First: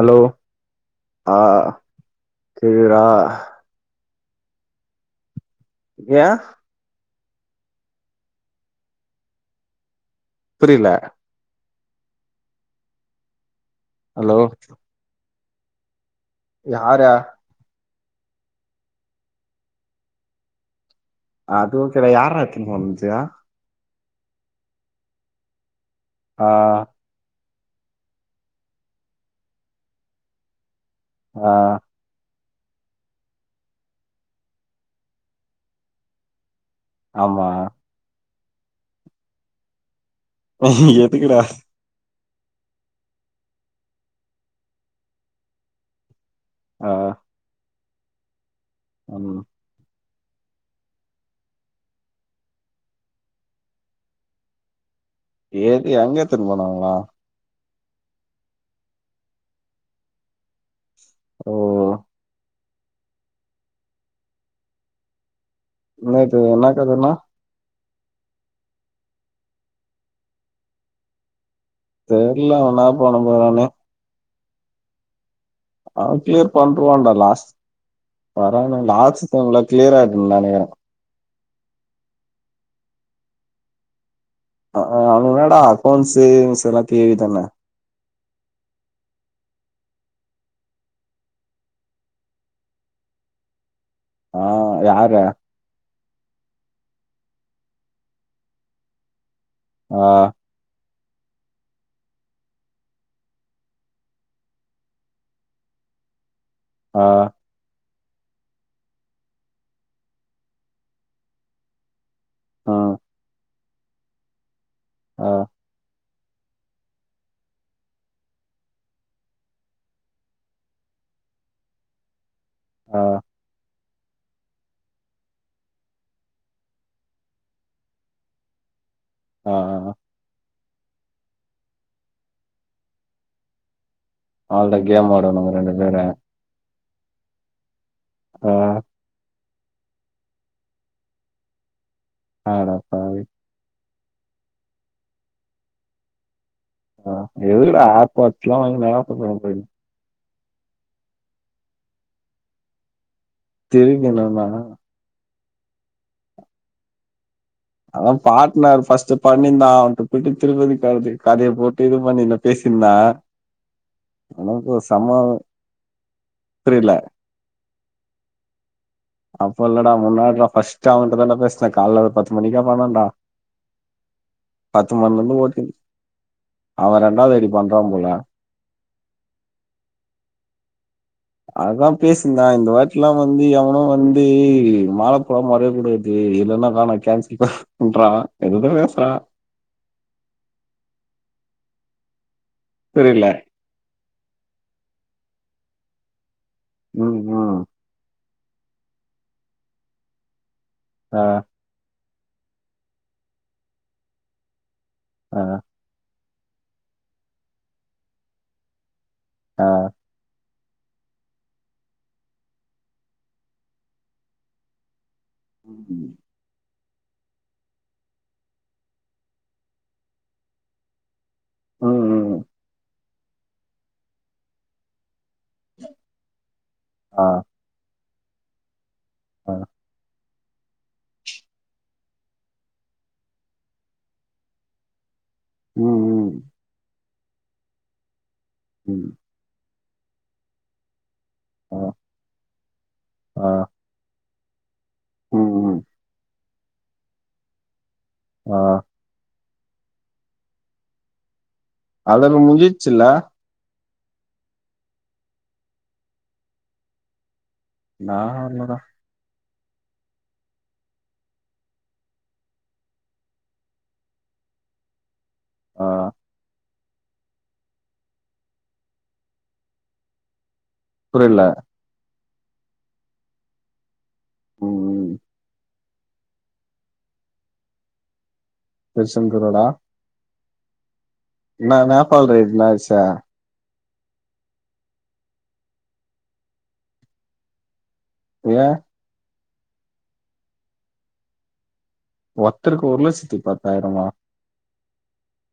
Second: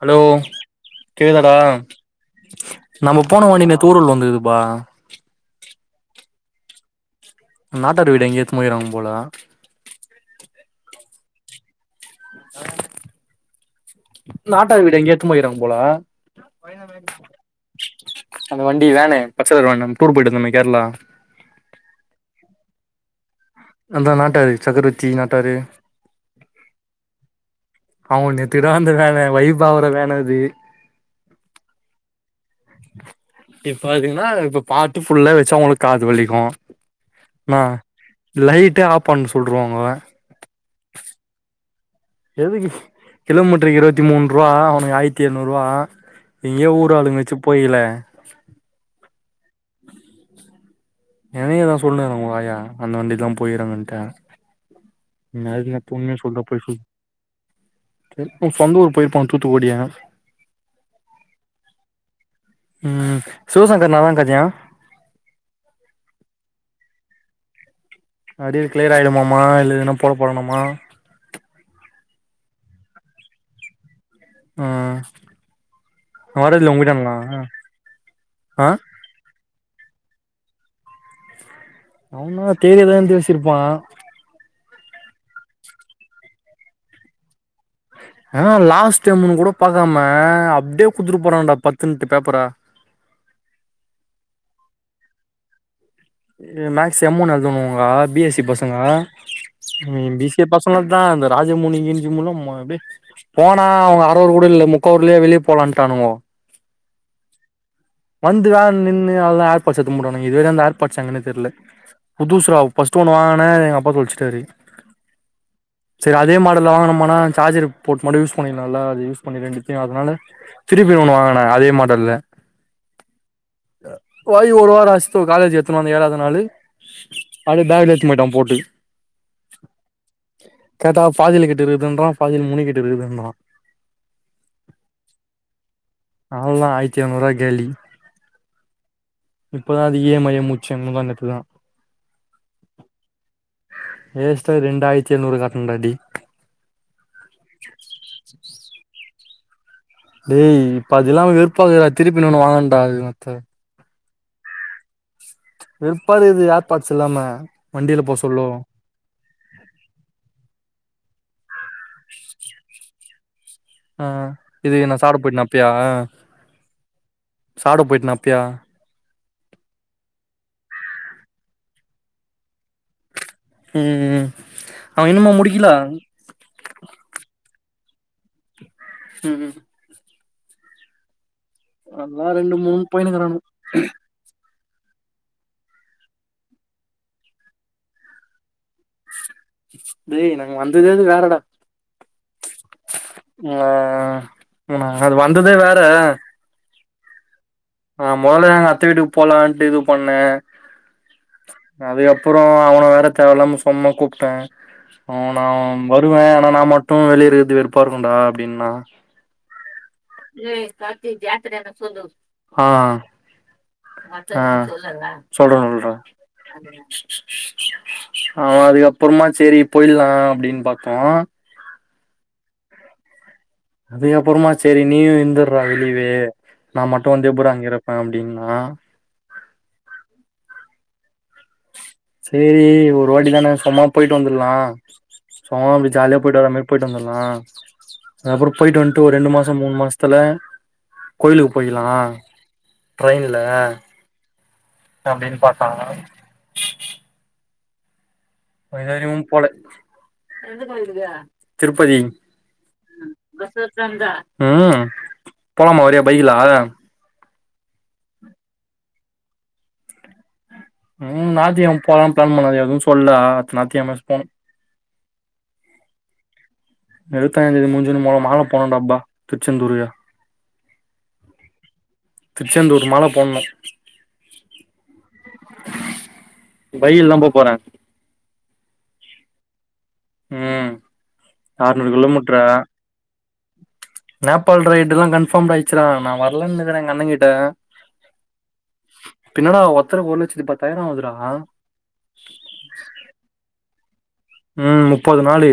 Hello ஆ கேக்குதா கேக்குதா நம்ம போனோ தூறல் வந்துக்குதுப்பா ஏன் நாட்டார் வீடு எங்கயோ எடுத்துன் போயிருக்கா போல புரியல ஹலோ நாட்டா வீடு எங்கயோ எடுத்துனு போயிருக்காங்க போல யாரா அந்த வண்டி வேன்னு பச்ச கலரு வேனு நம்ம டூர் போயிட்டு வந்தோமே கேரளா அது ஓகே டா யாரா எத்துனு போனச்சி அந்த நாட்டாரு சக்கரவர்த்தி நாட்டாரு ஆ அவ நேத்திதா அந்த வேன வைப் ஆவர வேன் அது ஆ இப்ப அதுல என்ன இருக்குது பாட்டு ஃபுல்லா வச்சா அவங்களுக்கு காது வலிக்கும் ஆமா ஆ லைட்ட ஆஃப் பண்ண சொல்ருவானுவ ம் ஹ எதுக்குடா எதுக்கு கிலோமீட்டருக்கு இரவத்தி மூன்றுரூபா அவனுக்கு ஆயிரத்தி எழுநூறுரூவா எங்கயோ ஆ ஊர் ஆளுங்க வச்சி போயிகில ஆமா என்னையு அதா சொல்லுனுகிறாங்க உங்க ஆயா அந்த வண்டில்லா போயி எறங்கன்ட்டு யாருக்கும் எது எப்பவுமே எங்க எத்துனு சொல்றப்ப பேசு போனாங்களா செரி ஓ சொந்த ஒரு போயிருப்பன் தூத்துக்குடியாங்க ஓ ம் சிவசங்கர் நாதான்ங்கஜயா இன்னொருத்தவன் எனக்கு எதனா அரிமர் கிளியர் ஆயிடுமாமா இல்ல எதனா புற போடணுமா தெர்ல அவன் என்னதா பண்ண போறானே ம் அவன் கிளியர் வரதுல பண்ருவான்டா உங்கிட்டானுங்களா லாஸ் ஆ பரவால்ல லாஸ் செம்ல கிளியர் ஆயிடும் நெனக்கிற அவனா [unintelligible] இருந்து பேசிருப்பான் ஆ அ அவன் என்னாடா அக்கௌன்ட்ஸு இன்ஸுலா தெரியும்தான ஆனா லாஸ்ட் டைமுனு கூட பாக்காம அப்டே குத்துட்டு போறானுடா பத்துன்ட்டு பேப்பர ஆ யாரு மேக்ஸ் எம் ஒனு எழுதனுவங்க பி எஸ் சி பசங்க ஆ ம் பி சி எ பச ங்களதா அந்த ராஜமுனி கீனிஜமுனிலா அப்டே போனா அவங்க அர அவரு கூட இல்ல முக்கா அவர்லே வெளிய போலான்ட்டானுவோ ஆ வந்துதா நின்னு அவ்ளோதா ஏர்பர்ஸ் எத்துனு பூடுனுவாங்க இதேதா அந்த ஏர்பாட்ஸ் எங்கனே தெர்ல புதுசுடா ம் ஃபஸ்ட்டு ஒன்னு வாங்கன எங்க அப்பா தொலச்சிட்டாரு ஆ சேரி அதே மாடல்ல வாங்கனுமானா சார்ஜர் போட்டு மட்டும் யூஸ் பண்ணிகலா இல்ல அத யூஸ் பண்ணி ரெண்டுத்தையும் அதனால திருப்பி ஒன்னு வாங்கனாங்க அதே மாடல்ல ஆ வாங்கி ஒரு வாரம் ஆச்சி ப்ரோ காலேஜி எத்துனு வந்த ஏழாவது நாலு அப்டே பேக்ல எடுத்துனு போயிட்டா பூட்டி ஆ ஆ கேட்டா பாதியில கிட்டு இருக்குது இன்றான் பாதில முனி கிட்ட இருக்கிது கிறான் அவ்ளோதா கேம் ஆடணும் ரெண்டு பேரும் அவ்ளோதா ஆயரத்தி எறநூறு ரூவா காலி ஆ இப்பதா அது ஏழுமலய முடிச்ச வந்துட்டுருக்கிறா அடப் பாவி வேஸ்ட்டா ரெண்டாயிரத்தி எழுநூறு கட்ணு டாடி ஆ எதுகூடா ஆர் பாட்சுலா வாங்கி என்னடா பண்ண போற டேய் இப்ப அது இல்லாம வெறுப்பா இக்குதுடா திருப்பி இன்னு ஒண்ணு வாங்கனுன்டா [unintelligible] திருப்பி இன்னோன்னா வெருப்பா இருக்குது ஆர் பாட்ஸ் இல்லாம வண்டில அதா போ சொல்லு பாட்னாரு ஃபஸ்ட்டு பண்ணிந்தா அவன்ட போயிட்டு திருப்பதி கது கதய போட்டு இது பண்ணி பேசினிந்தா ஆ இது என்ன சாப்ட போயிட்டேனே அப்பயா ஆ புரில சாப்ட போயிட்டனே அப்பயா அப்போ இல்லடா முன்னாடிடா ஃபஸ்ட்டா அவன்ட்டதான்டா பேசுனே கால்ல பத்து மணிக்கு அப்றோதான்டா ம் ம் அவ இன்னுமா முடிக்கில அவ ரெண்டாவ்து அப்டி பண்றா போல ம்ம் அதா அதெல்லா பேசின்ந்தா ரெண்டு இந்த மூணு வாட்டிலா போயினுக்கிறானுங்க வந்து எவனு வந் து மாலப்புழா மறைய கூடாது இல்லனா வேனா கேன்சல் ண்றா எதோதோ பேசுறா டேய் நாங்க வந்ததே அது வேறடா புரில்ல ஆ ஆ நம்ம அது வந்ததே வேற ம் ம் நா மொதல்ல எங்க அத்த வீட்டுக்கு போலான்ட்டு இது பண்ணே ஆ அதுக்கப்புறோ அவன வேற தேவையில்லாம சொம்மா கூப்ட்ட அவ நா வருவ ஆனா நா மட்டு வெளிய இருக்கிறது வெறுப்பா இருக்கூடா அப்டின்னா ஆ ஆ ஆ சொல்ற சொல்ற ஆமா அதுக்கப்புறமா செரி போயிலா அப்டின் பாத்தோ அ அ அதுக்க அப்புறமா சேரி நீயு இருந்துற்றா வெளியவே நா மட்டு வந்து எப்புறா இங் அப்டின்னா ஆ சேரி ஒரு வாட்டி தான சும்மா போயிட்டு வந்துல்லா சோ அப்டி ஜாலியா போயிட்டு வர மாரி போயிட்டு வந்துல்லா அதுப்புற போயிட்டு வந்துட்டு ஒரு ரெண்டு மாச மூணு மாச த்தல கோயிலுக்கு போயிக்கிலா ட்ரெயின்ல அப்டின் பாத்தாங்க ஆ, வேற எங்கயு போல திருப்பதி அதெல்லாம் முடிஞ்சிச்சுல ம் போலாமா வரியா பைக்கில நா வர்லடா ம் நாத்திகெழம போலான் ப்ளான் பண்ணது எதுவு சொல்ல அத்த நாத்திகெழம போனு ஆ, எழுவத்தஞ்சாந்தேதி முஞ்சோண மொல்ல மால போனோ டாப்பா திருச்செந்தூருகு புரில திருச்செந்தூர் மால போண்ணு ம் ம் பைய்யில் தா போபோற திருசங்கு ரோடா ம் ஆற்நூர் நேபாள் கிலோமீட்ரா ரைட்ல ஆச்சா நேபாள் ரைடுல்லா கன்ஃபார்ட் ஆயிடுச்சுரா நா வரலனு இருக்கிறே எங்க அண்ணங்கிட்ட ஏ இப்ப என்னடா ஒருத்தர்க்கு ஒரு லட்சத்தி பத்தாயிரோ ஆவுதுடா ஒர்த்தருக்கு ஒரு லட்சத்தி பத்தாயிரமா ம் முப்பது நாலு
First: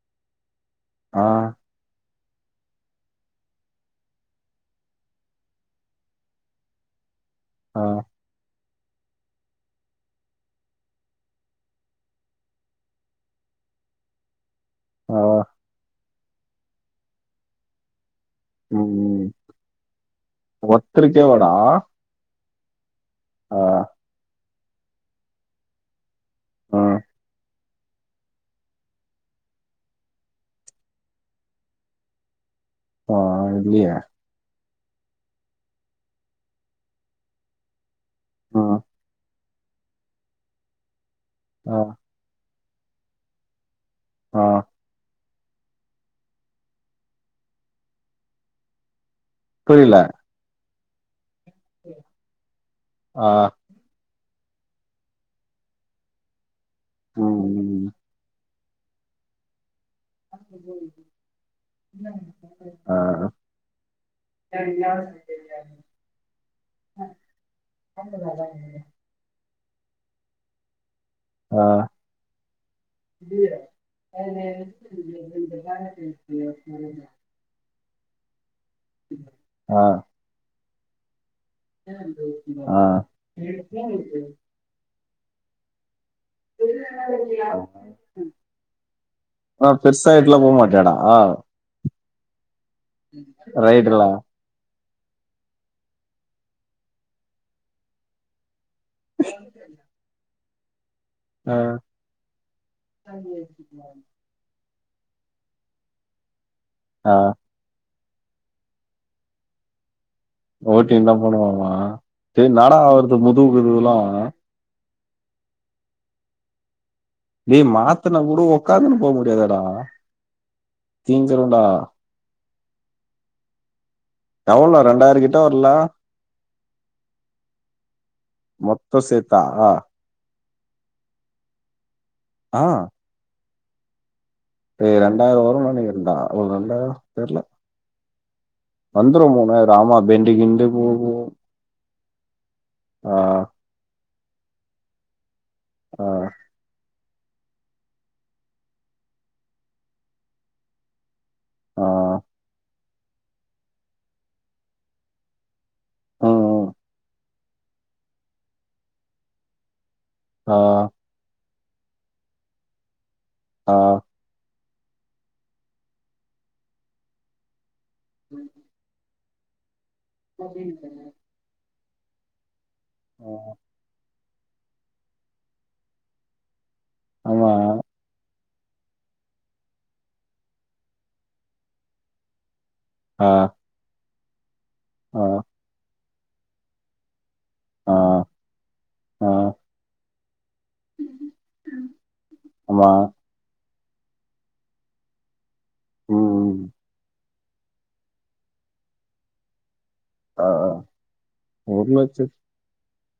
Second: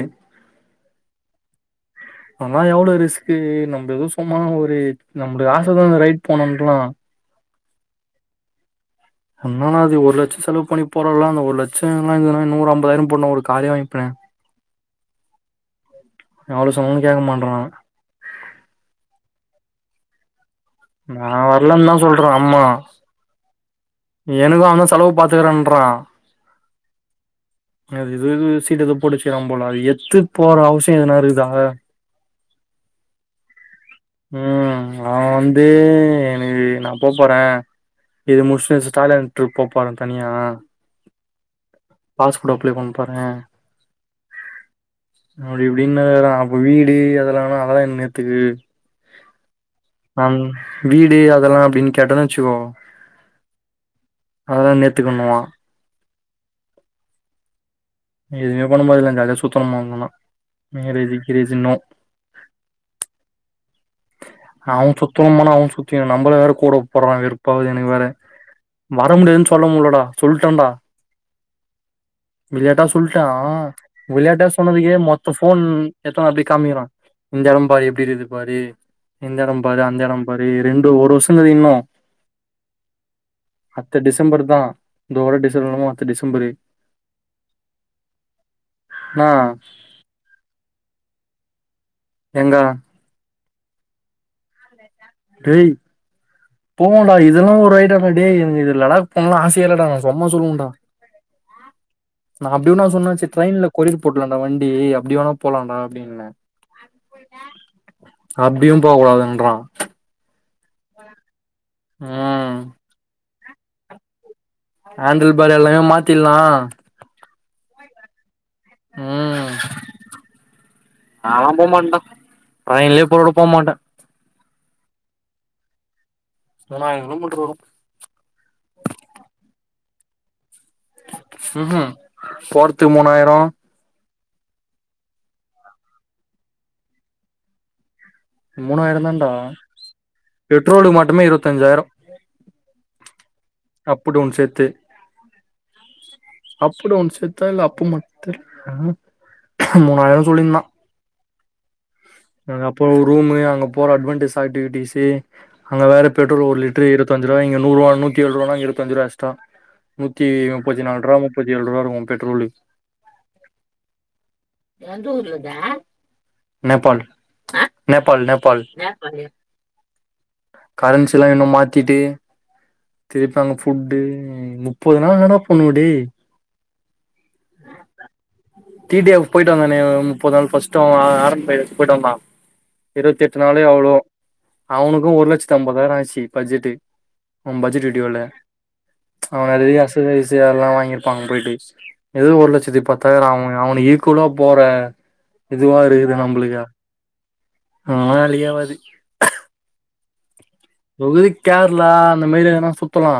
ஆ ஆனா எவ்ளோ ரிஸ்க்கு நம்ம எதோ சும்மா ஒரு நம்பளுக்கு ஆச பட்றவுங்க ரைட் போனோன்லா ஆ என்னான்னா அது ஒரு லட்ச செலவு பண்ணி போறோல்லா அந்த ஒரு லட்சோ எல்லா இருந்ததுன்னா நூறு ஐம்பதாயிரம் போட்னு ஒரு காரே வாங்கிப்பனே ஆ ஆ எவ்ளோ சொன்னாலு கேக்க மாட்றா இவே ம் ஒர்த்தருக்கேவாடா ஆ சொல்ற அம்மா ஆ எனக்கு அவந்தா செலவு பாத்துக்குறன்றா ஆ அது இது சீட்டு எதுவு போட்டு வச்சுக்குரா போல அது எத்து போற அவசியோ எதுனா இருக்குதா வா இல்லயே ம் அவ வந்து எனக்கு நா போ போறே இது ஆ முடுச்ட்டு தாய்லாந்து ட்ரிப் போப் போறே தனியா ஆ பாஸ்போட் அப்ளே பண்ணப் போறே ஆ அப்டி இப்டின்னுகிறா அப்போ வீடு அதுலானா அதலா இன்னேத்துக்கு புரியில அம் வீடு அதெல்லா அப்டின் கேட்டோன வெச்சுகோ ஆ அதலா நேத்துக்குண்ணுவா ம் ம் ம் எதுவுமே பண்ண போறதுல்ல ஜாலியா சுத்தனுமா இவுங்கலா ஆ ஆ அவோ சுத்தனும்முனா அவே சுத்தி நம்மள வேற கூட கூப்புற்றா வெறுப்பாவுது எனுக்கு வேற வர முடியாதுன் சொல்ல முட்ல்லடா சொல்ட்டான்டா ஆ விளையாட்டா சொல்ண்டா விளையாட்டா சொன்னதுக்கே மொத்த போன் எடுத்து வந்து அப்டே காமிக்கிறா இந்த எடம்பாரு எப்டி இருக்குது பாரு இந்த ஆ எடம்பாரு அந்த எடம்பாரு ரெண்டு ஒரு வருஷோங்கிது இன்னு ஆ இதோட [unintelligible] த்த டிசம்பரு என்னா அப் பெர்சா ஆய்ட்லா போ மாட்டியாடா எங்க ரைட்டுலா [unintelligible] டேய் போங்கடா இதலா ஒரு ஐடியாவா டேய் எனுக்கு இ இல்லனாக் பன்லா ஆசையேயில்லடா சொம்மா சொல்லுவோண்டா ஆ நா அப்டி ஒன்னா சொன்னாச்சு ட்ரெயின்ல கோரியர் போட் லான்டா வண்டி அப்டி வோனா போலாண்டா அப்டின்ன அப்டியு போ கூடாதுன்றா ஓட்டின்தா போணுமாமா டேய் ம் இன்னாடா ஆவற்து முதுவு கிதுவ்லா ஆண்டில் பார் எல்லாமே மாத்தில்லா டேய் மாத்துனா கூட ஒக்காந்துனுக் போ ம் முடியாதடா தீஞ்சிறுண்டா ரயின்யில்லியே போனாக்கூட போ மாட்டே எவல் நேரோ ரெண்டாயிரோ கிட்டே வர்ல மூனாயிரோ கிலோ மீட்ரு வரோ மொத்தோ சேத்தா அ உ உம் ஆ போர்த்து மூணாயிரோ ஏ ரெண்டாயிரோ வருன் நெனைக்கிரண்டா ஓர் ரெண்டாய்ரோ தெர்லே மூணாயிரோ வந்துரோ தான்டா முனாயிரோ ஆமா பெண்டு கிண்டு பெட்ரோலுக்கு போவோ மட்டுமே இருவத்தஞ்சாயிரோ ஆ அப்பு டவுன் சேத்து ஆ அப்பு டவுன் சேத்தா இல்ல அப்பு மட் தெர்ல ஆ மூணாயிரோ சொல்லியிந்தா ஆ அ அப்றோ ரூமூ அங்க போற அட்வென்டுஸ் ஆக்டிவிட்டிஸு அங்க வேற ம் பெட்ரோலு ஒரு ம் லிட்ரு இருவத்தஞ்ரூபா இங்க நூர்வா நூத்தி ஏல்ரூபானா இங்க இருவத்தஞ்ரூவா எக்ஸ்ட்ரா நூத்தி ஆ முப்பத்தினால்ரூபா முப்பத்திஏல்ரூபா இருக்கோ பெட்ரோலு ஆ நேபாள் நேபாள் நேபாள் கரன்சிலா இன்னு மாத் திட்டு ஆ. திருப்பங்க ஃபுட்டு முப்பதுநாள்தான்டா போனு டேய் ஆமா டி டி ஃப் போயிட்டு வந்தானே ஓர் முப்பது நாள் ஃபர்ஸ்டு [unintelligible] வந்தா இருவத் ஆ எட்டு நாளே அவ்ளோ அவனுக்கு ஒரு ஆ லட்சத்தி ஐம்பதாயிரோ ஆயிட்ச்சு பட்ஜெட்டு் உ பட்ஜெட் ஆ இடியோல ஆ அவ நிறைய [unintelligible] ல்லா வாங் கிருப்பாங்க போயிட்டு ஏதோ ஒரு லட்சத்தி ஆமா பத்தாயிர அவ அவனு ஈக்குவலா போற இதுவா இருக்குது நம்புளுக்கு ம் அவன்ளா வேளக்கே ஆவாது ஆ ஆ குதி கேரளா அந்த மாதிரி எனா சுத்தலா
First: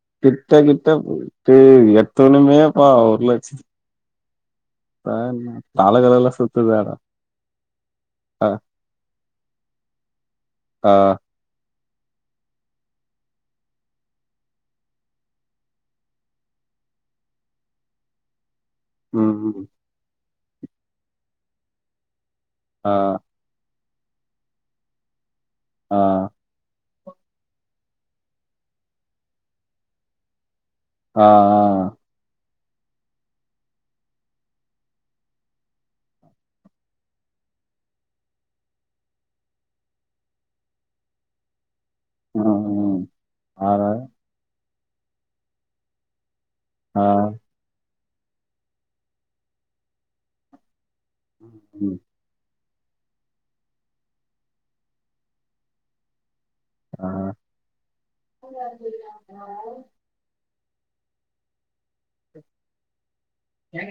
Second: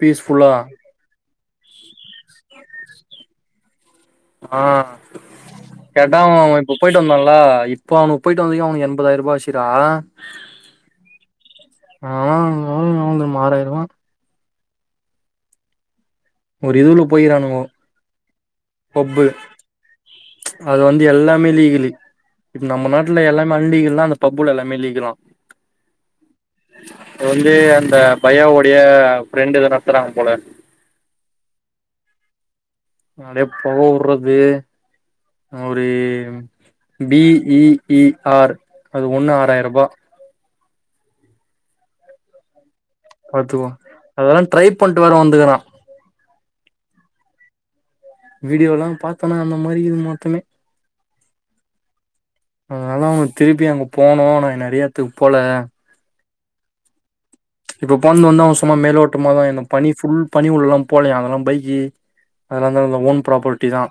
பீஸ்ஃபுல்லா கிட்ட கிட்ட போட்டு எத்தவணுமேப்பா ஒரு லட்ச ஆ [unintelligible] கேட்டா அவ இப்ப சுத்துதாடா போயிட்டு வந்தோல இப்ப அவனுக் போயிட்டு ஆ வந்துக்கக்கு அவனுக் எண்பதாயிர ரூபா ஆச்சுரா ஆ ஆமாங் வ [unintelligible] ஓர் இதுல போயிரானுங்கோ ஹப்பு ம் ம் அத் வந்து எல்லாமே லீகலு இப்ப நம்ம ஆ நாட்ல எல்லா மல்லியலா லா அந்த பப்புல எல்லாம ல்லிக்கலா ஆ வந்து அந்த பையா உடைய ஃப்ரெண்ட்டு இத நடத்துறாங்க போல ஆ நானேப் பொக உர்றது ஒரு பி இ இ ஆர் அது ஒண்ணு ஆறாயிர் ருபா உ பாத்துக்குவோ அதெல்லா ட்ரை பண்ட்டு வேற வந்துக்குரா ஆ வீடியோலா பாத்தோனா அந்த மாரி இக்குது மொத்தமே ம் ம் அதனால அவ்ங்க திருப்பி அங்க போனோ நா நறியா எத்துக்கு போல ஆ இப்போ போந்து வந்து அவ சும்மா மேலோட்டமா தா ஈந்த பனி ஃபுல் பனி உள்ளலா போலயா அதெல்லா பைக்கு அதுலந்து அதில்ல ஓன் ப்ராபர்ட்டி தா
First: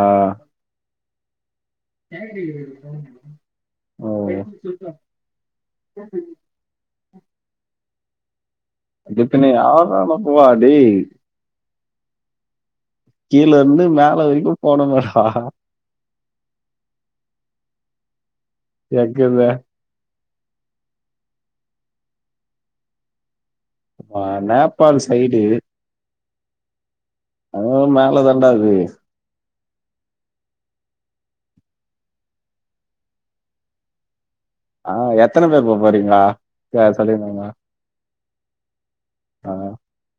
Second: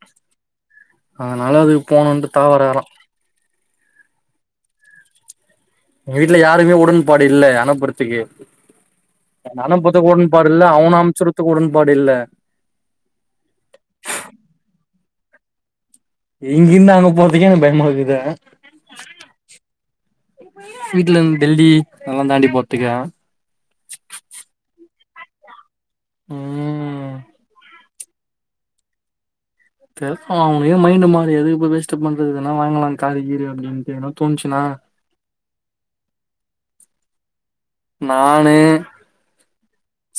ஆ அதனால அது [unintelligible] ஓ எங்க வீட்ல யாருக்குமே உடன்பாடு இல்ல அனுப்புறத்துக்கு இதுக்குன்னு நானு யார்ரா போறத்துக்கு நம்புவா உடன்பாடுல்லை டேய் அவன அம்ச்சுட்றத்துக்கு உடன்பாடு இல்ல கீழே இருந்து மேல வரிக்கு போனுமாடா இங்கிந்த அங்க போறதுக்கே எனக் பயமாக்குது எங்கிருந்த வீட்லருந்து டெல்லி அங்கலா தாண்டி போறதுக்கா வ நேபால் சைடு ம் அ மேலதா ண்டாது தெ அவங்களே மைண்ட் மாத்தி எதுக் இப்ப வேஸ்ட்டு பண்றது எதனா வாங்கலா காரு கீரு அப்டின்டு எதனா தோனுச்சினா ஆ எத்தன பேரு போ போறீங்கா சேர் சொல்லியிருந்தாங்க நானு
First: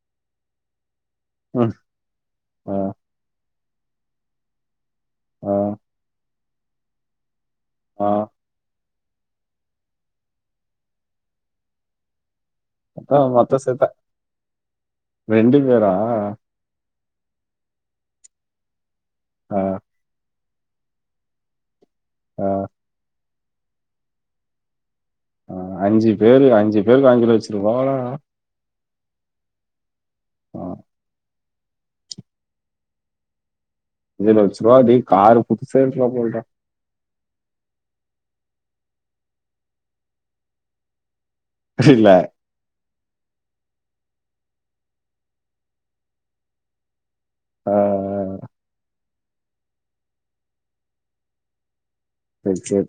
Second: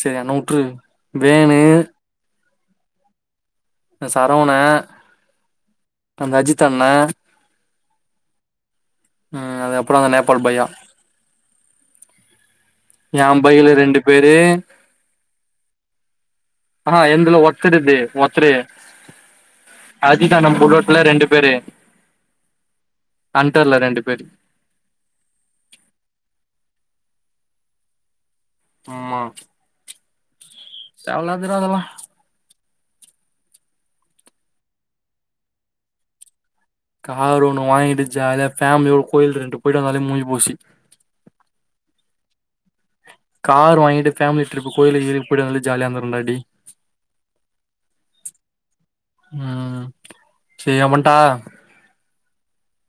சேரி என்ன உட்று ம் ஆ நா சரவணெ ஆ அந்த அஜித் அண்ணெ ஆ ஆ அதுக்கப்றொ அந்த நேபால் பையா ஏ அதான் மொத்தம் பைக்ல சேத்தா ரெண்டு பேரு பேரா? ஆனா எந்துல ஒத்தருது ஒத்தரு ஆ அதுதா நமக்கு உள்ளோட்டுல ரெண்டு பேரு ஆ அண்டர்ல ரெண்டு பேரு ஆ அஞ்சு பேரு அஞ்சு பேருக்கு அஞ்சி லச்சருவாடா ஆமா ரூ. தேவல்லாது தெரியாதுடா அதெல்லா அஞ்சு லச்சருவா டேய் காரு புதுசா எடுக்லா போலடா காரு ஒண்ணு வாங்கிட்டு ஜாலியா ஃபேமிலியோட கோயில் ரெண்டு போயிட்டு வந்தாலே முஞ்சி போச்சு ப்ரச்சன இல்ல கார் வாங்கிட்டு ஃபேமிலி டிரிப்பு கோயிலுக் கீயிலுக் போய்ட்டு வந்தாலே ஜாலியா இந்துருக்கு இந்தாட்டி ஆ ஆ உம் செய் எவன்டா மெச்சூர்